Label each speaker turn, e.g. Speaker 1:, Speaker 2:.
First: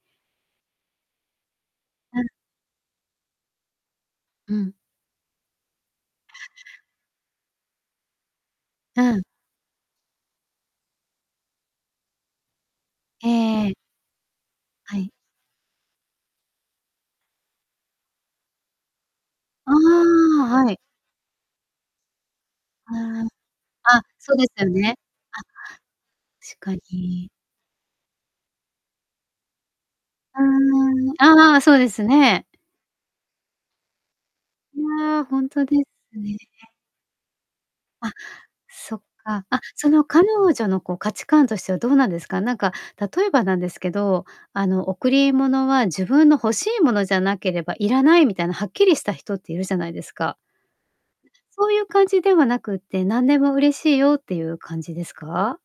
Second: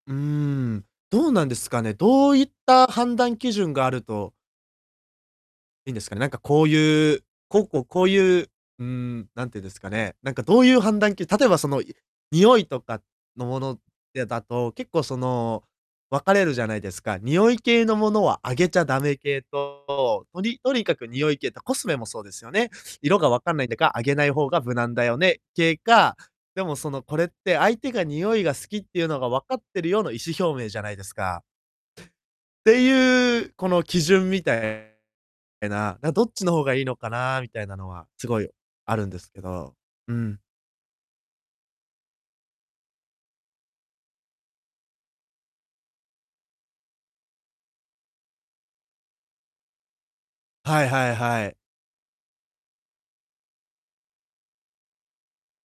Speaker 1: うーん。どうなんですかね？
Speaker 2: うん。
Speaker 1: どういった判断基準があると
Speaker 2: うん。
Speaker 1: いんですかね？なんかこういうこうこうこういう、うー
Speaker 2: うん。
Speaker 1: ん、なんていうんですかね。なんかどういう判断き例えばそのい匂いとかのも
Speaker 2: ええ。
Speaker 1: のでだと、結
Speaker 2: は
Speaker 1: 構
Speaker 2: い。
Speaker 1: その、分かれるじゃないですか。匂い系のものはあげちゃダメ系
Speaker 2: あ
Speaker 1: と、と
Speaker 2: あ、
Speaker 1: に
Speaker 2: は
Speaker 1: と
Speaker 2: い。
Speaker 1: にかく匂い系と、コスメもそうですよね。
Speaker 2: あ
Speaker 1: 色が分かんないんだか、
Speaker 2: あ。
Speaker 1: あ
Speaker 2: あ、
Speaker 1: げない
Speaker 2: そうで
Speaker 1: 方が
Speaker 2: すよ
Speaker 1: 無難
Speaker 2: ね。
Speaker 1: だよね系か、
Speaker 2: あし
Speaker 1: で
Speaker 2: か
Speaker 1: もそのこれっ
Speaker 2: に。
Speaker 1: て「相手が匂いが好きっていうのが分かってるよ」の意思表明じゃないで
Speaker 2: うーん、
Speaker 1: すか。
Speaker 2: ああ、そうですね。
Speaker 1: ていうこの基準みた
Speaker 2: う
Speaker 1: え
Speaker 2: ああ、ほんと
Speaker 1: え
Speaker 2: で
Speaker 1: な、な、
Speaker 2: す
Speaker 1: どっ
Speaker 2: ね。
Speaker 1: ちの方がいいのかなみたいなのは、
Speaker 2: あ、
Speaker 1: すごいあ
Speaker 2: そっ
Speaker 1: るんですけ
Speaker 2: か。あ、
Speaker 1: ど、
Speaker 2: その
Speaker 1: う
Speaker 2: 彼
Speaker 1: ん。
Speaker 2: 女のこう価値観としてはどうなんですか？なんか、例えばなんですけど、あの、贈り物は自分の欲しいものじゃなければいらない、みたいなはっきりした人っているじゃないですか？
Speaker 1: はいはいはい。
Speaker 2: そういう感じではなくって、何でも嬉しいよっていう感じですか？